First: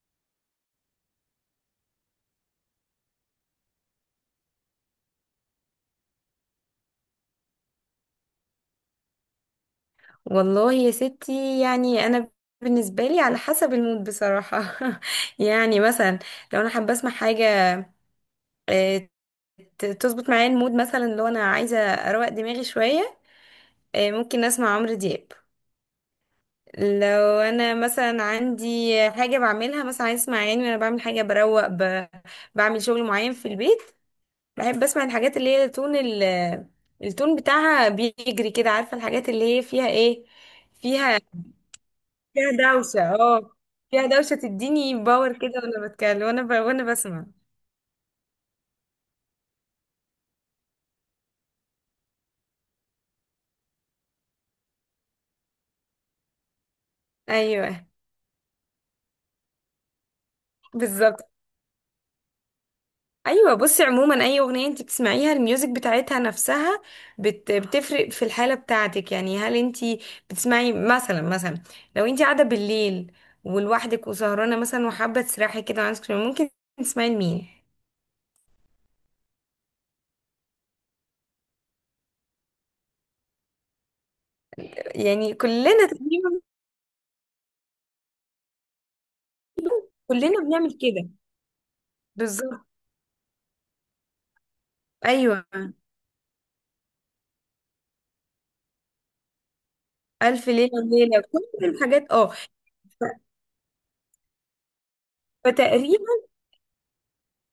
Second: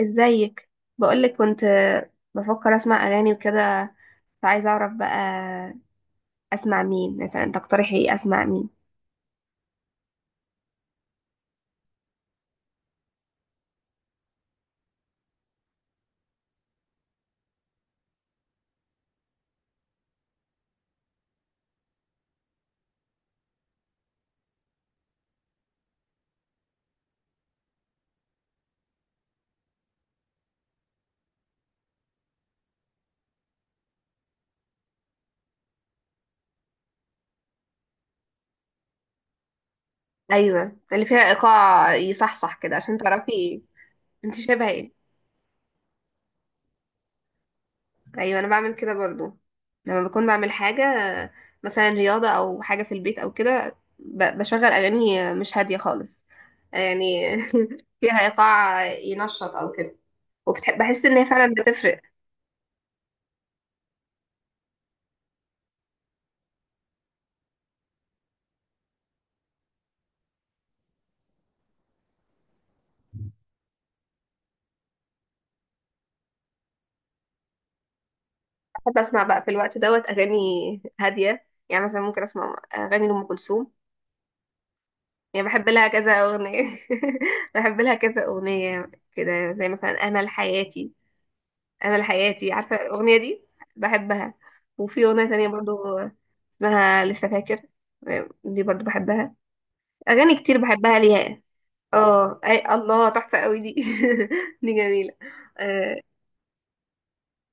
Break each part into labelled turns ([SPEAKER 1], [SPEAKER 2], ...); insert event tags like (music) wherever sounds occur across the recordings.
[SPEAKER 1] ازيك؟ بقولك كنت بفكر اسمع اغاني وكده، فعايزه اعرف بقى اسمع مين مثلا، تقترحي ايه؟ اسمع مين؟
[SPEAKER 2] والله يا ستي، يعني انا بالنسبه لي على حسب المود بصراحه. (laughs) يعني مثلا لو انا حابه اسمع حاجه آه، تظبط معايا المود، مثلا لو انا عايزه اروق دماغي شويه، ممكن اسمع عمرو دياب. لو انا مثلا عندي حاجه بعملها، مثلا عايز اسمع اغاني وانا بعمل حاجه بروق بعمل شغل معين في البيت، بحب اسمع الحاجات اللي هي تون التون بتاعها بيجري كده، عارفه الحاجات اللي هي فيها ايه؟
[SPEAKER 1] ايوه، اللي فيها
[SPEAKER 2] فيها
[SPEAKER 1] ايقاع
[SPEAKER 2] فيها
[SPEAKER 1] يصحصح كده عشان
[SPEAKER 2] دوشة، اه،
[SPEAKER 1] تعرفي.
[SPEAKER 2] فيها
[SPEAKER 1] انت
[SPEAKER 2] دوشة
[SPEAKER 1] شبه ايه.
[SPEAKER 2] تديني باور كده وانا بتكلم وانا بسمع.
[SPEAKER 1] ايوه انا بعمل كده برضو، لما بكون بعمل حاجه مثلا رياضه او حاجه في البيت او كده بشغل اغاني مش هاديه خالص يعني. (laughs)
[SPEAKER 2] ايوه
[SPEAKER 1] فيها ايقاع ينشط او كده، وبحس ان
[SPEAKER 2] بالظبط.
[SPEAKER 1] هي فعلا بتفرق.
[SPEAKER 2] ايوه بصي، عموما اي اغنية انت بتسمعيها، الميوزك بتاعتها نفسها بتفرق في الحالة بتاعتك. يعني هل انت بتسمعي مثلا لو انت قاعدة بالليل ولوحدك وسهرانة مثلا وحابة تسرحي كده وعايزة تسمعي، ممكن تسمعي لمين؟
[SPEAKER 1] بحب اسمع بقى في الوقت دوت اغاني هاديه، يعني مثلا ممكن اسمع اغاني لام كلثوم.
[SPEAKER 2] يعني
[SPEAKER 1] يعني بحب
[SPEAKER 2] كلنا
[SPEAKER 1] لها كذا
[SPEAKER 2] تقريبا،
[SPEAKER 1] اغنيه. (laughs) بحب لها كذا اغنيه كده، زي مثلا امل
[SPEAKER 2] كلنا بنعمل
[SPEAKER 1] حياتي.
[SPEAKER 2] كده.
[SPEAKER 1] امل حياتي،
[SPEAKER 2] بالظبط،
[SPEAKER 1] عارفه الاغنيه دي؟ بحبها. وفي اغنيه
[SPEAKER 2] ايوه،
[SPEAKER 1] تانية برضو اسمها لسه فاكر، دي برضو بحبها. اغاني
[SPEAKER 2] الف
[SPEAKER 1] كتير
[SPEAKER 2] ليله
[SPEAKER 1] بحبها
[SPEAKER 2] وليله،
[SPEAKER 1] ليها.
[SPEAKER 2] كل الحاجات، اه.
[SPEAKER 1] اه، اي الله، تحفه قوي دي. (laughs) دي جميله. آه.
[SPEAKER 2] فتقريبا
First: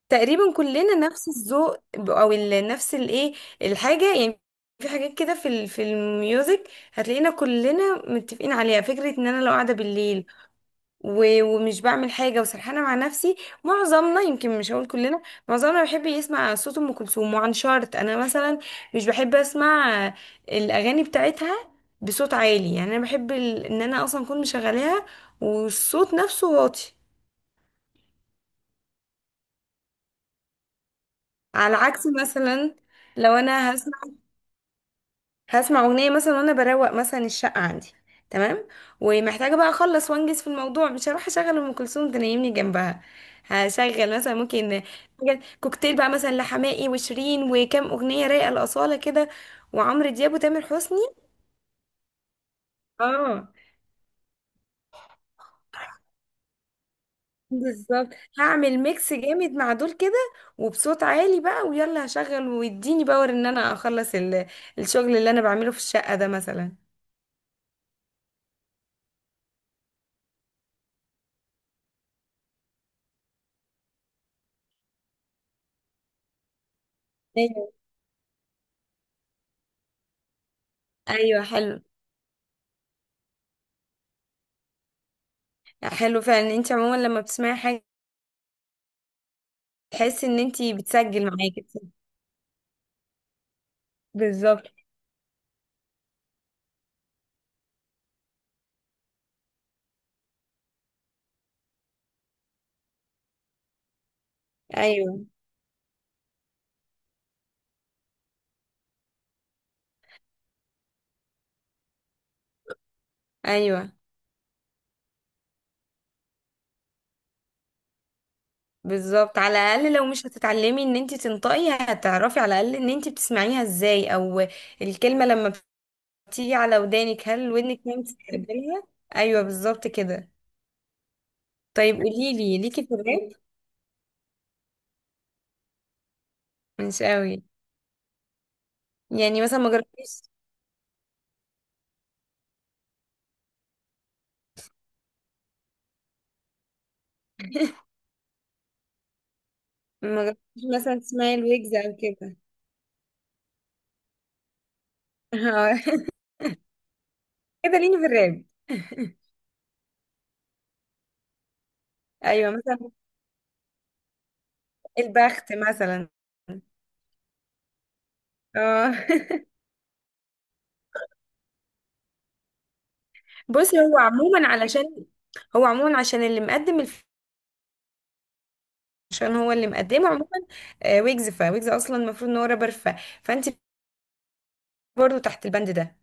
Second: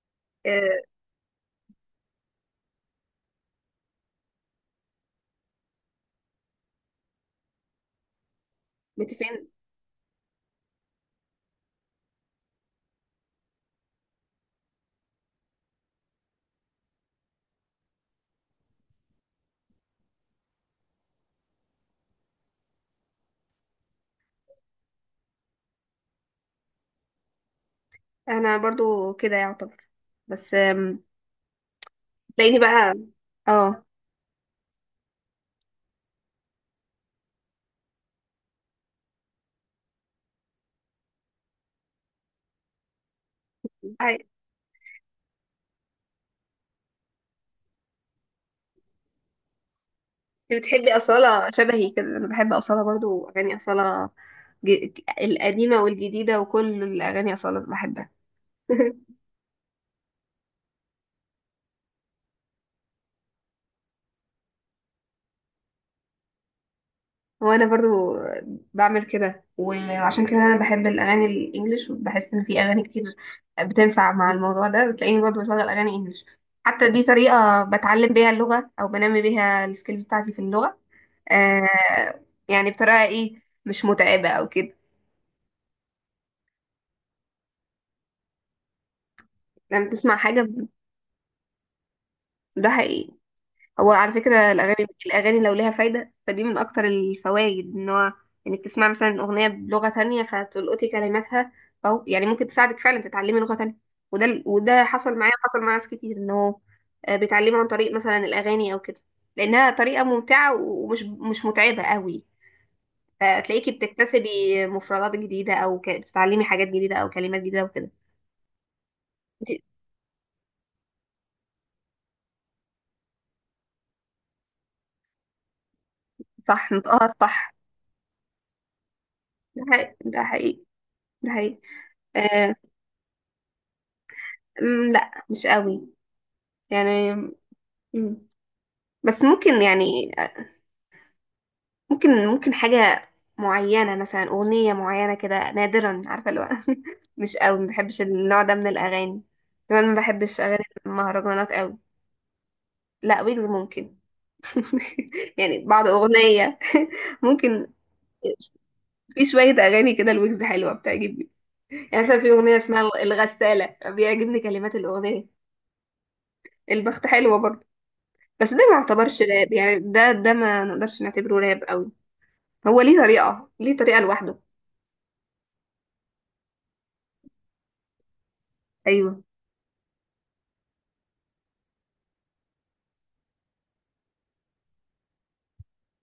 [SPEAKER 2] تقريبا
[SPEAKER 1] آه.
[SPEAKER 2] كلنا نفس الذوق، نفس الايه، الحاجه يعني. في حاجات كده في الميوزك هتلاقينا كلنا متفقين عليها. فكره ان انا
[SPEAKER 1] متفقين.
[SPEAKER 2] لو قاعده بالليل ومش بعمل حاجه وسرحانه مع نفسي، معظمنا، يمكن مش هقول كلنا، معظمنا بيحب يسمع صوت ام كلثوم. وعن شرط انا مثلا مش بحب اسمع الاغاني بتاعتها بصوت عالي، يعني انا بحب ان انا اصلا اكون مشغلاها والصوت نفسه واطي.
[SPEAKER 1] انا برضو كده يعتبر، بس
[SPEAKER 2] على عكس
[SPEAKER 1] تلاقيني بقى.
[SPEAKER 2] مثلا لو انا
[SPEAKER 1] اه.
[SPEAKER 2] هسمع اغنيه مثلا وانا بروق مثلا الشقه عندي، تمام، ومحتاجه بقى اخلص وانجز في الموضوع، مش هروح اشغل ام كلثوم تنيمني جنبها. هشغل
[SPEAKER 1] انت
[SPEAKER 2] مثلا، ممكن كوكتيل بقى مثلا، لحماقي وشيرين وكام اغنيه رايقه لاصاله كده، وعمرو دياب وتامر
[SPEAKER 1] بتحبي
[SPEAKER 2] حسني.
[SPEAKER 1] أصالة؟ شبهي كده، انا بحب أصالة برضو،
[SPEAKER 2] اه
[SPEAKER 1] اغاني أصالة القديمة والجديدة، وكل الأغاني أصالة
[SPEAKER 2] بالظبط،
[SPEAKER 1] بحبها.
[SPEAKER 2] هعمل ميكس
[SPEAKER 1] (laughs)
[SPEAKER 2] جامد مع دول كده، وبصوت عالي بقى، ويلا هشغل ويديني باور ان انا اخلص الشغل اللي انا بعمله في الشقه ده مثلا.
[SPEAKER 1] وأنا برضو بعمل كده، وعشان كده أنا بحب الأغاني الإنجليش، وبحس إن في أغاني كتير بتنفع مع الموضوع ده، بتلاقيني برضو بشغل أغاني إنجليش. حتى دي طريقة
[SPEAKER 2] ايوه،
[SPEAKER 1] بتعلم بيها اللغة، أو بنمي بيها السكيلز بتاعتي في اللغة.
[SPEAKER 2] ايوه،
[SPEAKER 1] آه.
[SPEAKER 2] حلو.
[SPEAKER 1] يعني بطريقة إيه، مش متعبة أو كده.
[SPEAKER 2] حلو فعلا، انت عموما لما بتسمعي حاجه
[SPEAKER 1] لما تسمع
[SPEAKER 2] تحس ان
[SPEAKER 1] حاجة.
[SPEAKER 2] انتي بتسجل معاكي.
[SPEAKER 1] ده حقيقي. هو على فكرة
[SPEAKER 2] بالظبط.
[SPEAKER 1] الأغاني، الأغاني لو ليها فايدة فدي من أكتر الفوائد، إن هو إنك تسمع مثلا أغنية بلغة تانية فتلقطي كلماتها، أو يعني ممكن تساعدك فعلا تتعلمي لغة تانية. وده وده
[SPEAKER 2] ايوه،
[SPEAKER 1] حصل معايا، حصل مع ناس كتير إن هو بيتعلموا عن طريق مثلا الأغاني أو كده، لأنها طريقة ممتعة ومش مش متعبة قوي. فتلاقيكي
[SPEAKER 2] ايوه،
[SPEAKER 1] بتكتسبي مفردات جديدة، أو بتتعلمي حاجات جديدة أو كلمات جديدة وكده.
[SPEAKER 2] بالظبط، على الاقل لو مش هتتعلمي ان انتي تنطقي، هتعرفي على الاقل ان انتي بتسمعيها ازاي، او الكلمه لما بتيجي
[SPEAKER 1] صح،
[SPEAKER 2] على
[SPEAKER 1] نطقها
[SPEAKER 2] ودانك، هل
[SPEAKER 1] صح.
[SPEAKER 2] ودنك ما بتستقبلها. ايوه
[SPEAKER 1] ده
[SPEAKER 2] بالظبط
[SPEAKER 1] حقيقي، ده
[SPEAKER 2] كده.
[SPEAKER 1] حقيقي، ده حقيقي.
[SPEAKER 2] طيب قولي
[SPEAKER 1] آه.
[SPEAKER 2] لي، ليكي في الراب؟
[SPEAKER 1] لا مش قوي
[SPEAKER 2] مش
[SPEAKER 1] يعني.
[SPEAKER 2] قوي؟
[SPEAKER 1] مم. بس
[SPEAKER 2] يعني مثلا
[SPEAKER 1] ممكن
[SPEAKER 2] ما
[SPEAKER 1] يعني.
[SPEAKER 2] جربتيش
[SPEAKER 1] ممكن، حاجة معينة، مثلا أغنية معينة كده نادرا، عارفة اللي هو. (laughs) مش قوي، ما بحبش النوع ده من الأغاني. كمان ما
[SPEAKER 2] ما
[SPEAKER 1] بحبش أغاني
[SPEAKER 2] جربتيش مثلا تسمعي
[SPEAKER 1] المهرجانات
[SPEAKER 2] الويجز
[SPEAKER 1] قوي.
[SPEAKER 2] او كده؟
[SPEAKER 1] لا، ويجز ممكن. (laughs)
[SPEAKER 2] (laughs)
[SPEAKER 1] يعني
[SPEAKER 2] آه،
[SPEAKER 1] بعض أغنية، (laughs) ممكن.
[SPEAKER 2] كده ليني في الراب.
[SPEAKER 1] في شوية أغاني كده الويجز حلوة بتعجبني. يعني مثلا في
[SPEAKER 2] ايوه
[SPEAKER 1] أغنية اسمها
[SPEAKER 2] مثلا
[SPEAKER 1] الغسالة، بيعجبني كلمات الأغنية.
[SPEAKER 2] البخت مثلا،
[SPEAKER 1] البخت حلوة برضه. بس ده ما
[SPEAKER 2] اه.
[SPEAKER 1] يعتبرش
[SPEAKER 2] (laughs)
[SPEAKER 1] راب يعني، ده ما نقدرش نعتبره راب قوي. هو ليه طريقة، ليه
[SPEAKER 2] بصي، هو
[SPEAKER 1] طريقة لوحده.
[SPEAKER 2] عموما علشان هو عموما عشان
[SPEAKER 1] أيوة.
[SPEAKER 2] عشان هو اللي مقدمه عموما. ويجز، فويجز اصلا المفروض ان هو رابر، فانت برضو تحت البند ده.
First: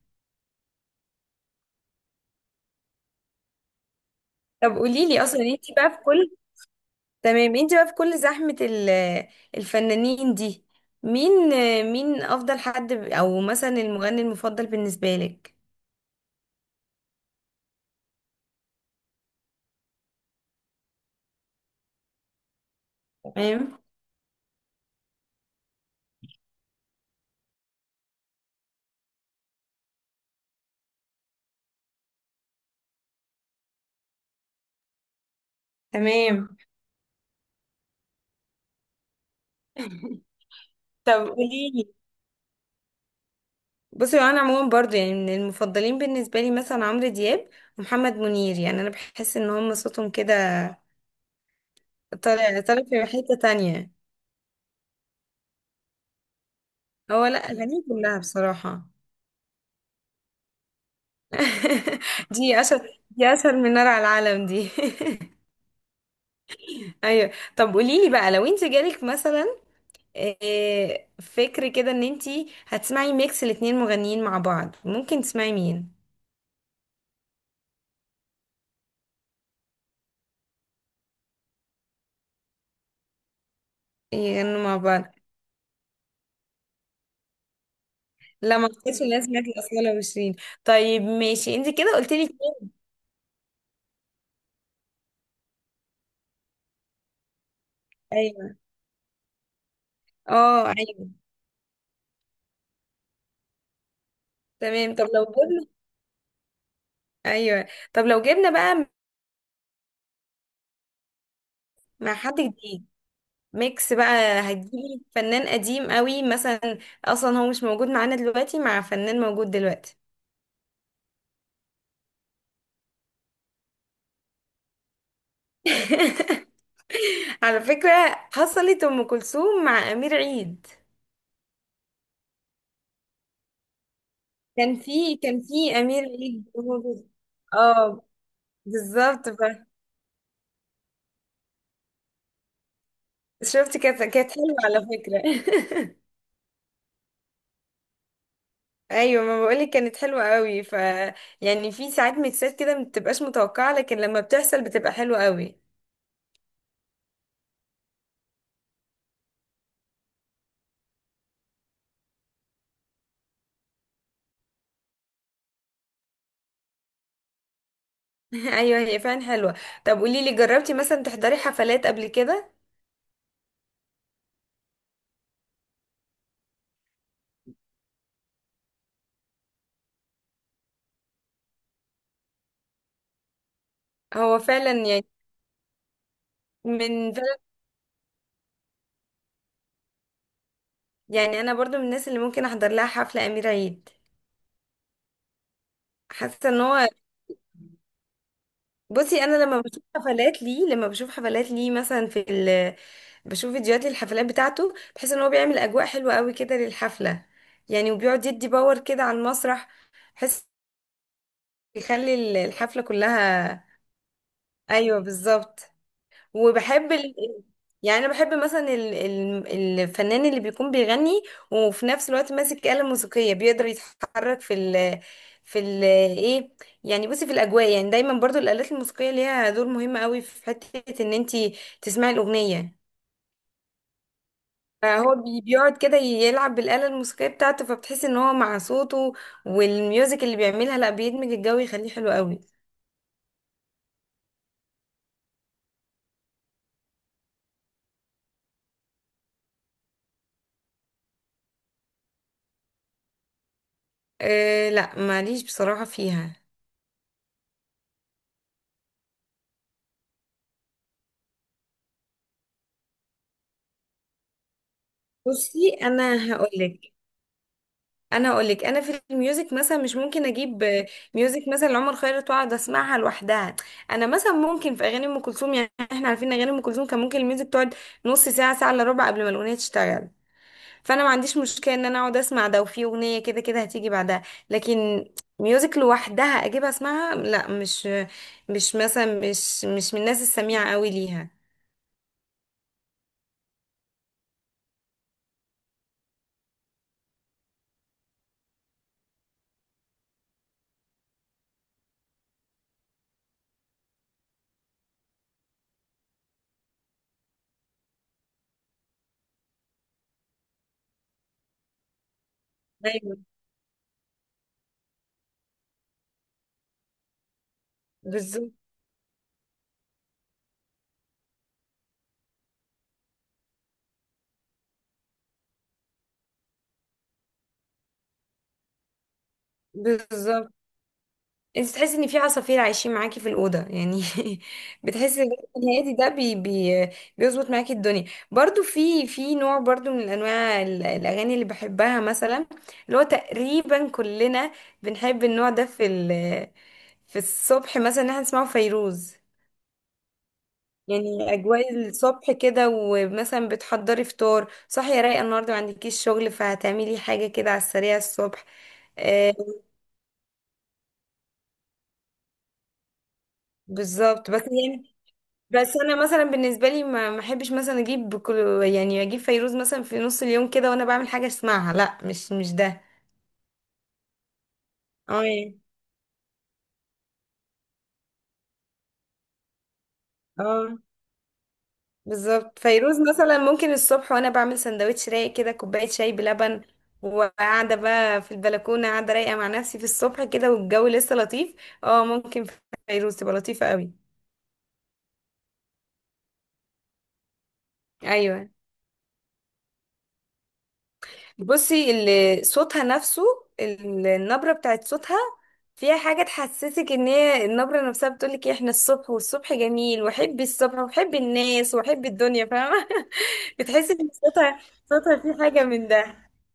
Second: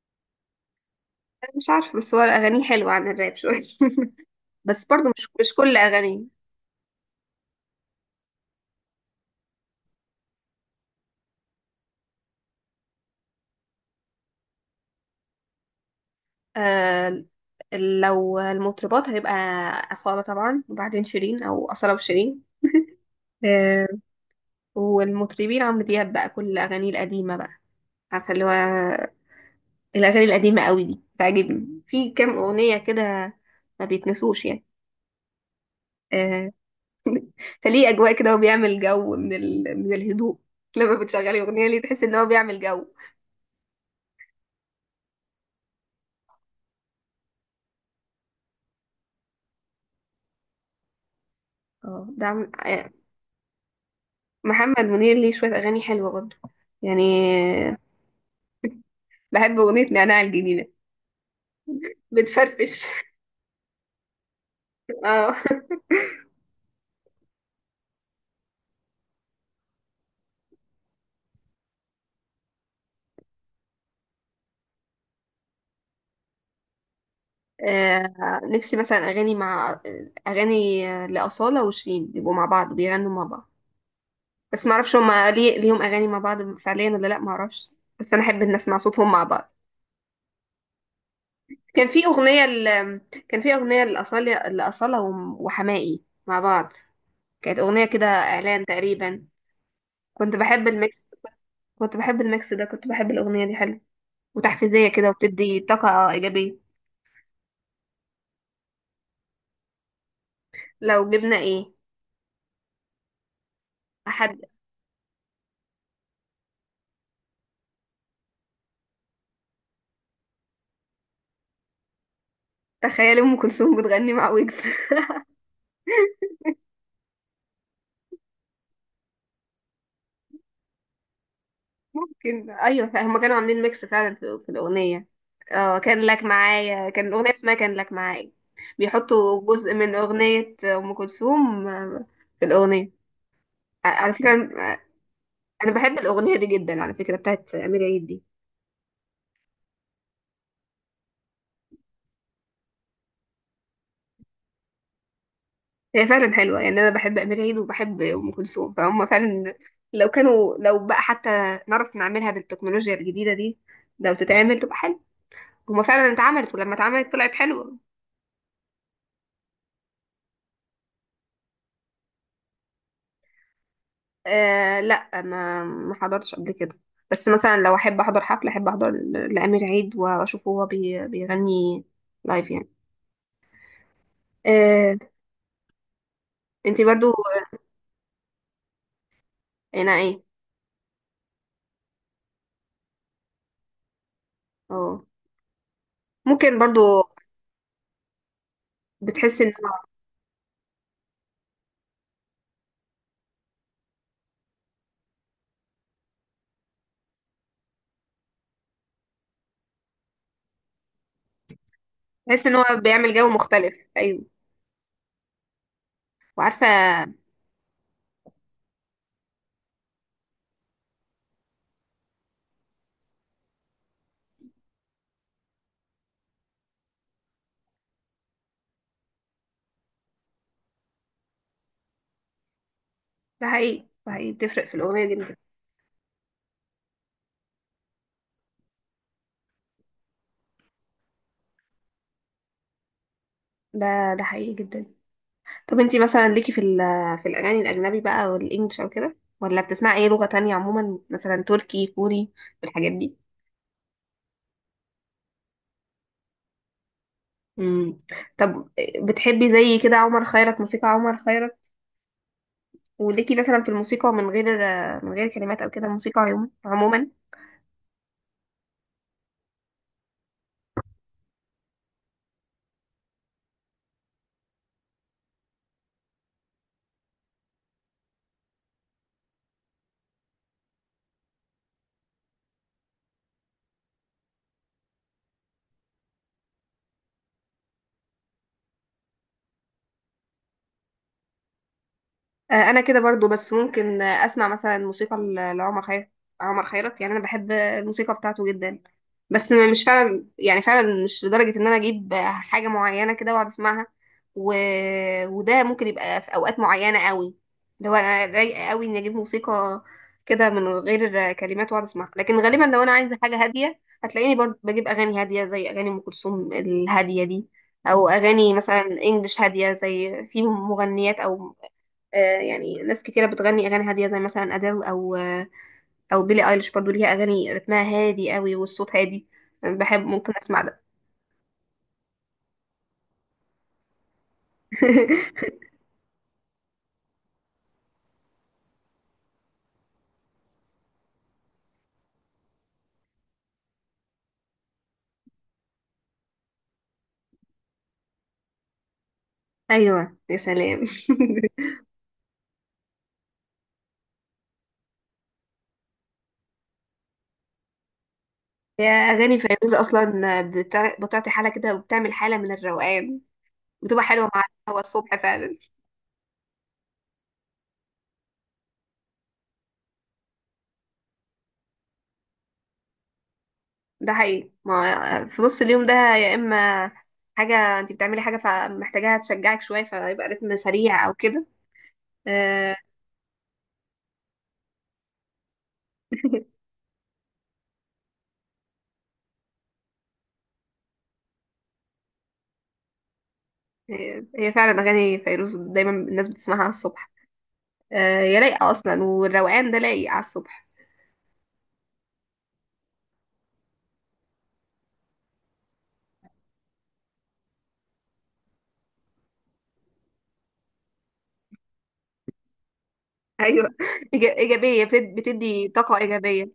[SPEAKER 1] أنا مش عارفة، بس هو أغانيه حلوة عن الراب شوية. (laughs)
[SPEAKER 2] طب
[SPEAKER 1] بس
[SPEAKER 2] قولي
[SPEAKER 1] برضو
[SPEAKER 2] لي
[SPEAKER 1] مش،
[SPEAKER 2] اصلا،
[SPEAKER 1] مش
[SPEAKER 2] انت
[SPEAKER 1] كل
[SPEAKER 2] بقى في
[SPEAKER 1] أغانيه.
[SPEAKER 2] كل تمام، انت بقى في كل زحمه الفنانين دي، مين افضل حد، او مثلا المغني المفضل بالنسبه لك؟
[SPEAKER 1] آه. لو المطربات هيبقى أصالة طبعا، وبعدين شيرين، أو أصالة وشيرين.
[SPEAKER 2] تمام،
[SPEAKER 1] آه. والمطربين عمرو دياب بقى، كل أغانيه القديمة بقى، عارفة اللي هو؟ الأغاني القديمة قوي دي بتعجبني، في كام أغنية كده ما بيتنسوش يعني. آه.
[SPEAKER 2] تمام.
[SPEAKER 1] فليه أجواء كده، وبيعمل جو من من
[SPEAKER 2] (laughs)
[SPEAKER 1] الهدوء. لما
[SPEAKER 2] طب
[SPEAKER 1] بتشغلي أغنية
[SPEAKER 2] قولي
[SPEAKER 1] ليه
[SPEAKER 2] لي،
[SPEAKER 1] تحس إن هو بيعمل جو.
[SPEAKER 2] بصي انا عموما برضو، يعني من المفضلين بالنسبه لي مثلا عمرو دياب ومحمد منير، يعني انا بحس ان هم صوتهم كده
[SPEAKER 1] اه ده عم...
[SPEAKER 2] طلع
[SPEAKER 1] آه،
[SPEAKER 2] في حتة تانية.
[SPEAKER 1] محمد منير ليه شوية أغاني حلوة برضه يعني.
[SPEAKER 2] هو لا،
[SPEAKER 1] آه،
[SPEAKER 2] أغانيه كلها بصراحة.
[SPEAKER 1] بحب أغنية نعناع الجميلة.
[SPEAKER 2] (laughs) دي
[SPEAKER 1] بتفرفش.
[SPEAKER 2] أسهل دي أسهل من نار على العالم دي.
[SPEAKER 1] (laughs) اه.
[SPEAKER 2] (laughs) أيوة، طب قوليلي بقى، لو انت جالك مثلا فكر كده ان انت هتسمعي ميكس الاتنين مغنيين مع بعض، ممكن تسمعي مين؟
[SPEAKER 1] نفسي مثلا أغاني مع أغاني، لأصالة وشيرين يبقوا مع بعض، بيغنوا مع بعض.
[SPEAKER 2] يغنوا
[SPEAKER 1] بس
[SPEAKER 2] مع
[SPEAKER 1] معرفش
[SPEAKER 2] بعض.
[SPEAKER 1] هما ليه ليهم أغاني مع بعض فعليا ولا لأ، معرفش. بس أنا أحب إن
[SPEAKER 2] لا ما
[SPEAKER 1] أسمع
[SPEAKER 2] اعتقدش
[SPEAKER 1] صوتهم مع
[SPEAKER 2] الناس سمعت
[SPEAKER 1] بعض.
[SPEAKER 2] الأصالة وشيرين. طيب ماشي، انت
[SPEAKER 1] كان
[SPEAKER 2] كده
[SPEAKER 1] في
[SPEAKER 2] قلت لي
[SPEAKER 1] أغنية
[SPEAKER 2] اتنين.
[SPEAKER 1] كان في أغنية لأصالة، وحماقي مع بعض. كانت أغنية كده
[SPEAKER 2] ايوه.
[SPEAKER 1] إعلان تقريبا. كنت بحب
[SPEAKER 2] اه ايوه.
[SPEAKER 1] الميكس. كنت بحب الميكس ده كنت بحب الأغنية دي، حلو وتحفيزية
[SPEAKER 2] تمام، طب
[SPEAKER 1] كده،
[SPEAKER 2] لو
[SPEAKER 1] وبتدي
[SPEAKER 2] جبنا
[SPEAKER 1] طاقة إيجابية.
[SPEAKER 2] ايوه، طب لو جبنا بقى،
[SPEAKER 1] لو جبنا إيه؟
[SPEAKER 2] مع حد جديد ميكس بقى،
[SPEAKER 1] أحد.
[SPEAKER 2] هتجيبي فنان قديم قوي مثلا، اصلا هو مش موجود معانا دلوقتي، مع فنان موجود دلوقتي.
[SPEAKER 1] تخيل أم كلثوم بتغني مع ويجز. (laughs)
[SPEAKER 2] (laughs) على فكرة، حصلت ام كلثوم مع امير عيد،
[SPEAKER 1] كان أيوة، فهم كانوا عاملين ميكس فعلا في, في
[SPEAKER 2] كان
[SPEAKER 1] الأغنية.
[SPEAKER 2] في كان
[SPEAKER 1] اه
[SPEAKER 2] في
[SPEAKER 1] كان
[SPEAKER 2] امير
[SPEAKER 1] لك
[SPEAKER 2] عيد
[SPEAKER 1] معايا، كان
[SPEAKER 2] موجود.
[SPEAKER 1] الأغنية اسمها كان لك
[SPEAKER 2] اه
[SPEAKER 1] معايا.
[SPEAKER 2] بالظبط
[SPEAKER 1] بيحطوا
[SPEAKER 2] بقى.
[SPEAKER 1] جزء من أغنية أم كلثوم في الأغنية.
[SPEAKER 2] شفتي، كانت
[SPEAKER 1] على
[SPEAKER 2] كانت
[SPEAKER 1] فكرة،
[SPEAKER 2] حلوه على
[SPEAKER 1] أنا
[SPEAKER 2] فكرة.
[SPEAKER 1] بحب
[SPEAKER 2] (laughs)
[SPEAKER 1] الأغنية دي جدا على فكرة، بتاعت أمير عيد دي.
[SPEAKER 2] ايوه ما بقولك كانت حلوه قوي، يعني في ساعات ميكسات كده ما بتبقاش متوقعه، لكن لما بتحصل بتبقى حلوه قوي.
[SPEAKER 1] هي فعلا حلوة، يعني أنا بحب أمير عيد وبحب أم كلثوم، فهم فعلا لو كانوا، لو بقى حتى نعرف نعملها بالتكنولوجيا الجديدة دي، لو تتعمل تبقى حلوة. هما فعلا اتعملت ولما اتعملت طلعت حلوة.
[SPEAKER 2] (laughs) ايوه هي فعلا حلوه. طب قولي لي، جربتي مثلا تحضري حفلات قبل كده؟
[SPEAKER 1] آه لا، ما حضرتش قبل كده. بس مثلا لو أحب أحضر حفلة، أحب أحضر لأمير عيد، وأشوفه هو بيغني لايف يعني.
[SPEAKER 2] هو فعلا
[SPEAKER 1] آه.
[SPEAKER 2] يعني،
[SPEAKER 1] انتي برضو
[SPEAKER 2] من فعلا،
[SPEAKER 1] هنا ايه.
[SPEAKER 2] يعني انا برضو من الناس اللي ممكن احضر لها حفله امير عيد،
[SPEAKER 1] اه
[SPEAKER 2] حاسه
[SPEAKER 1] ممكن
[SPEAKER 2] ان هو،
[SPEAKER 1] برضو.
[SPEAKER 2] بصي انا
[SPEAKER 1] بتحس ان هو،
[SPEAKER 2] لما بشوف حفلات ليه مثلا، في ال بشوف فيديوهات للحفلات بتاعته، بحس ان هو بيعمل اجواء حلوه قوي كده للحفله، يعني وبيقعد يدي باور كده على المسرح، بحس يخلي
[SPEAKER 1] بتحس ان هو
[SPEAKER 2] الحفله
[SPEAKER 1] بيعمل جو
[SPEAKER 2] كلها.
[SPEAKER 1] مختلف، ايوه.
[SPEAKER 2] ايوه بالظبط.
[SPEAKER 1] وعارفة.
[SPEAKER 2] وبحب يعني انا بحب مثلا الفنان اللي بيكون بيغني وفي نفس الوقت ماسك آلة موسيقية، بيقدر يتحرك في ال... في ال... ايه يعني بصي، في الاجواء يعني، دايما برضو الآلات الموسيقية ليها دور مهم قوي في حتة ان انتي تسمعي الأغنية.
[SPEAKER 1] ده حقيقي، ده حقيقي، بتفرق في الأغنية
[SPEAKER 2] فهو
[SPEAKER 1] جدا.
[SPEAKER 2] بيقعد كده يلعب بالآلة الموسيقية بتاعته، فبتحس ان هو مع صوته والميوزك اللي بيعملها، لا بيدمج الجو، يخليه حلو قوي.
[SPEAKER 1] ده، ده حقيقي جدا. طب انتي مثلا ليكي في ال، في الأغاني الأجنبي بقى والإنجليش أو كده، ولا بتسمعي أي لغة تانية عموما، مثلا تركي كوري الحاجات دي.
[SPEAKER 2] أه لا، ماليش بصراحة فيها.
[SPEAKER 1] مم. طب بتحبي زي كده عمر خيرت، موسيقى عمر خيرت، وليكي مثلا في الموسيقى من غير، من غير كلمات
[SPEAKER 2] بصي
[SPEAKER 1] أو كده، موسيقى عموما عموما.
[SPEAKER 2] انا اقول لك، انا في الميوزك مثلا مش ممكن اجيب ميوزك مثلا لعمر خيرت واقعد اسمعها لوحدها. انا مثلا ممكن في اغاني ام كلثوم، يعني احنا عارفين اغاني ام كلثوم، كان ممكن الميوزك تقعد نص ساعه، ساعه الا ربع، قبل ما الاغنيه تشتغل، فانا ما عنديش مشكله ان انا اقعد اسمع ده، وفي اغنيه كده كده هتيجي بعدها. لكن ميوزك لوحدها اجيب اسمعها، لا، مش مثلا، مش من الناس السميعه قوي ليها.
[SPEAKER 1] انا كده برضو، بس ممكن اسمع مثلا موسيقى لعمر خيرت. عمر خيرت يعني انا بحب الموسيقى بتاعته جدا، بس مش فعلا، يعني فعلا مش لدرجة ان انا اجيب حاجة معينة كده واقعد اسمعها. و... وده ممكن يبقى في اوقات معينة قوي، لو انا رايقة قوي اني اجيب موسيقى كده من غير كلمات واقعد اسمعها. لكن غالبا لو انا عايزة
[SPEAKER 2] ايوه
[SPEAKER 1] حاجة هادية، هتلاقيني برضو بجيب اغاني هادية زي اغاني ام كلثوم الهادية دي، او
[SPEAKER 2] بالظبط،
[SPEAKER 1] اغاني مثلا انجلش هاديه زي في مغنيات او، يعني ناس كتيرة بتغني أغاني هادية زي مثلا أديل أو أو بيلي أيليش، برضو ليها أغاني رتمها هادي قوي والصوت هادي، بحب ممكن
[SPEAKER 2] بالظبط.
[SPEAKER 1] أسمع ده.
[SPEAKER 2] انت تحسي ان في عصافير عايشين معاكي في الاوضه يعني. (laughs) بتحسي ان الجو
[SPEAKER 1] (laughs)
[SPEAKER 2] الهادي ده بي بي بيظبط معاكي الدنيا. برضو في نوع برضو من انواع الاغاني اللي بحبها، مثلا اللي هو تقريبا كلنا بنحب النوع ده في الصبح مثلا، ان احنا نسمعه، فيروز،
[SPEAKER 1] أيوة يا سلام.
[SPEAKER 2] يعني اجواء الصبح كده، ومثلا بتحضري فطار، صاحيه رايقه، النهارده ما عندكيش شغل، فهتعملي حاجه كده على السريع الصبح،
[SPEAKER 1] (laughs) هي
[SPEAKER 2] آه
[SPEAKER 1] أغاني فيروز أصلا بتعطي حالة كده، وبتعمل حالة من الروقان. بتبقى حلوة
[SPEAKER 2] بالظبط. بس
[SPEAKER 1] مع الهوا
[SPEAKER 2] يعني،
[SPEAKER 1] الصبح فعلا.
[SPEAKER 2] بس انا مثلا بالنسبه لي، ما احبش مثلا اجيب كل، يعني اجيب فيروز مثلا في نص اليوم كده وانا بعمل حاجه اسمعها، لا مش ده.
[SPEAKER 1] ده حقيقي،
[SPEAKER 2] اه
[SPEAKER 1] ما في
[SPEAKER 2] يعني.
[SPEAKER 1] نص اليوم ده يا إما حاجة أنت بتعملي حاجة فمحتاجاها تشجعك شوية، فيبقى رتم
[SPEAKER 2] اه
[SPEAKER 1] سريع أو كده.
[SPEAKER 2] بالظبط،
[SPEAKER 1] آه،
[SPEAKER 2] فيروز مثلا ممكن الصبح وانا بعمل سندوتش رايق كده، كوبايه شاي بلبن، وقاعده بقى في البلكونه، قاعده رايقه مع نفسي في الصبح كده والجو لسه لطيف، اه ممكن فيروز تبقى لطيفه قوي.
[SPEAKER 1] هي، هي فعلا أغاني فيروز دايما الناس بتسمعها الصبح، هي
[SPEAKER 2] ايوه،
[SPEAKER 1] لايقة أصلا، والروقان ده لايق على الصبح.
[SPEAKER 2] بصي صوتها نفسه، النبرة بتاعت صوتها فيها حاجة تحسسك ان هي النبرة نفسها بتقولك إيه، احنا الصبح، والصبح جميل، وحبي الصبح، وحبي الناس، وحبي الدنيا، فاهمة. (laughs)
[SPEAKER 1] أيوة. (laughs)
[SPEAKER 2] بتحسي ان صوتها
[SPEAKER 1] إيجابية،
[SPEAKER 2] صوتها فيه حاجة
[SPEAKER 1] بتدي
[SPEAKER 2] من
[SPEAKER 1] طاقة
[SPEAKER 2] ده.
[SPEAKER 1] إيجابية.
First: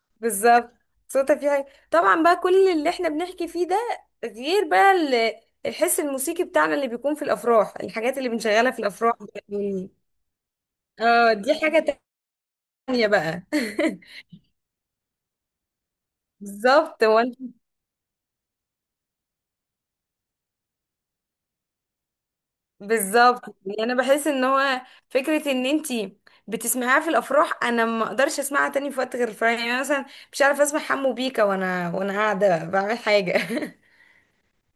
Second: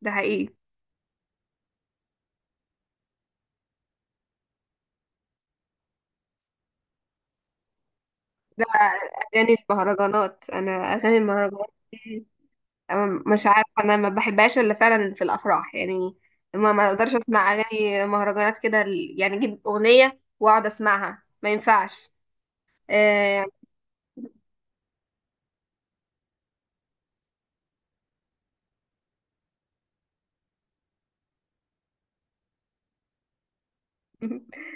[SPEAKER 1] ده حقيقي.
[SPEAKER 2] بالظبط، صوتها فيه حاجة. طبعا بقى كل اللي احنا بنحكي فيه ده غير بقى الحس الموسيقي بتاعنا اللي بيكون في الافراح، الحاجات اللي
[SPEAKER 1] ده
[SPEAKER 2] بنشغلها في الافراح،
[SPEAKER 1] أغاني المهرجانات، أنا أغاني
[SPEAKER 2] اه دي
[SPEAKER 1] المهرجانات
[SPEAKER 2] حاجة
[SPEAKER 1] دي، أنا
[SPEAKER 2] تانية بقى.
[SPEAKER 1] مش عارفة، أنا ما
[SPEAKER 2] (laughs)
[SPEAKER 1] بحبهاش إلا فعلا في الأفراح يعني. ما
[SPEAKER 2] بالظبط،
[SPEAKER 1] أقدرش أسمع أغاني مهرجانات كده يعني أجيب أغنية وأقعد أسمعها، ما ينفعش.
[SPEAKER 2] بالظبط.
[SPEAKER 1] يعني.
[SPEAKER 2] يعني انا بحس ان هو فكره ان انتي بتسمعيها في الافراح، انا ما اقدرش اسمعها تاني في وقت غير الفرح، يعني أنا مثلا مش عارفه اسمع حمو بيكا وانا قاعده بعمل حاجه. (laughs)
[SPEAKER 1] (laughs)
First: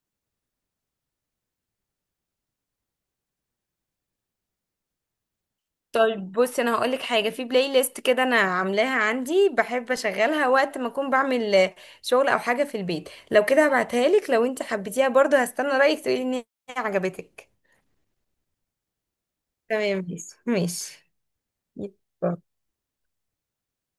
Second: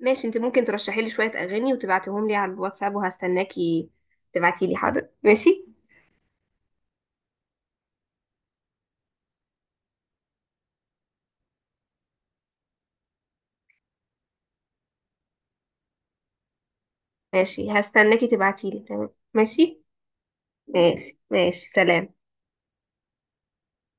[SPEAKER 1] ماشي، أنت ممكن ترشحي لي شوية أغاني وتبعتيهم لي على الواتساب، وهستناكي تبعتي لي. حاضر، ماشي
[SPEAKER 2] طيب بصي، انا هقولك حاجه، في بلاي ليست كده انا عاملاها عندي بحب اشغلها وقت ما اكون بعمل شغل او حاجه في البيت، لو كده هبعتها لك، لو انت حبيتيها برضه هستنى رايك تقولي ان هي عجبتك.
[SPEAKER 1] ماشي. هستناكي تبعتيلي، تمام، ماشي
[SPEAKER 2] تمام ماشي، ماشي،
[SPEAKER 1] ماشي ماشي، سلام.
[SPEAKER 2] يلا.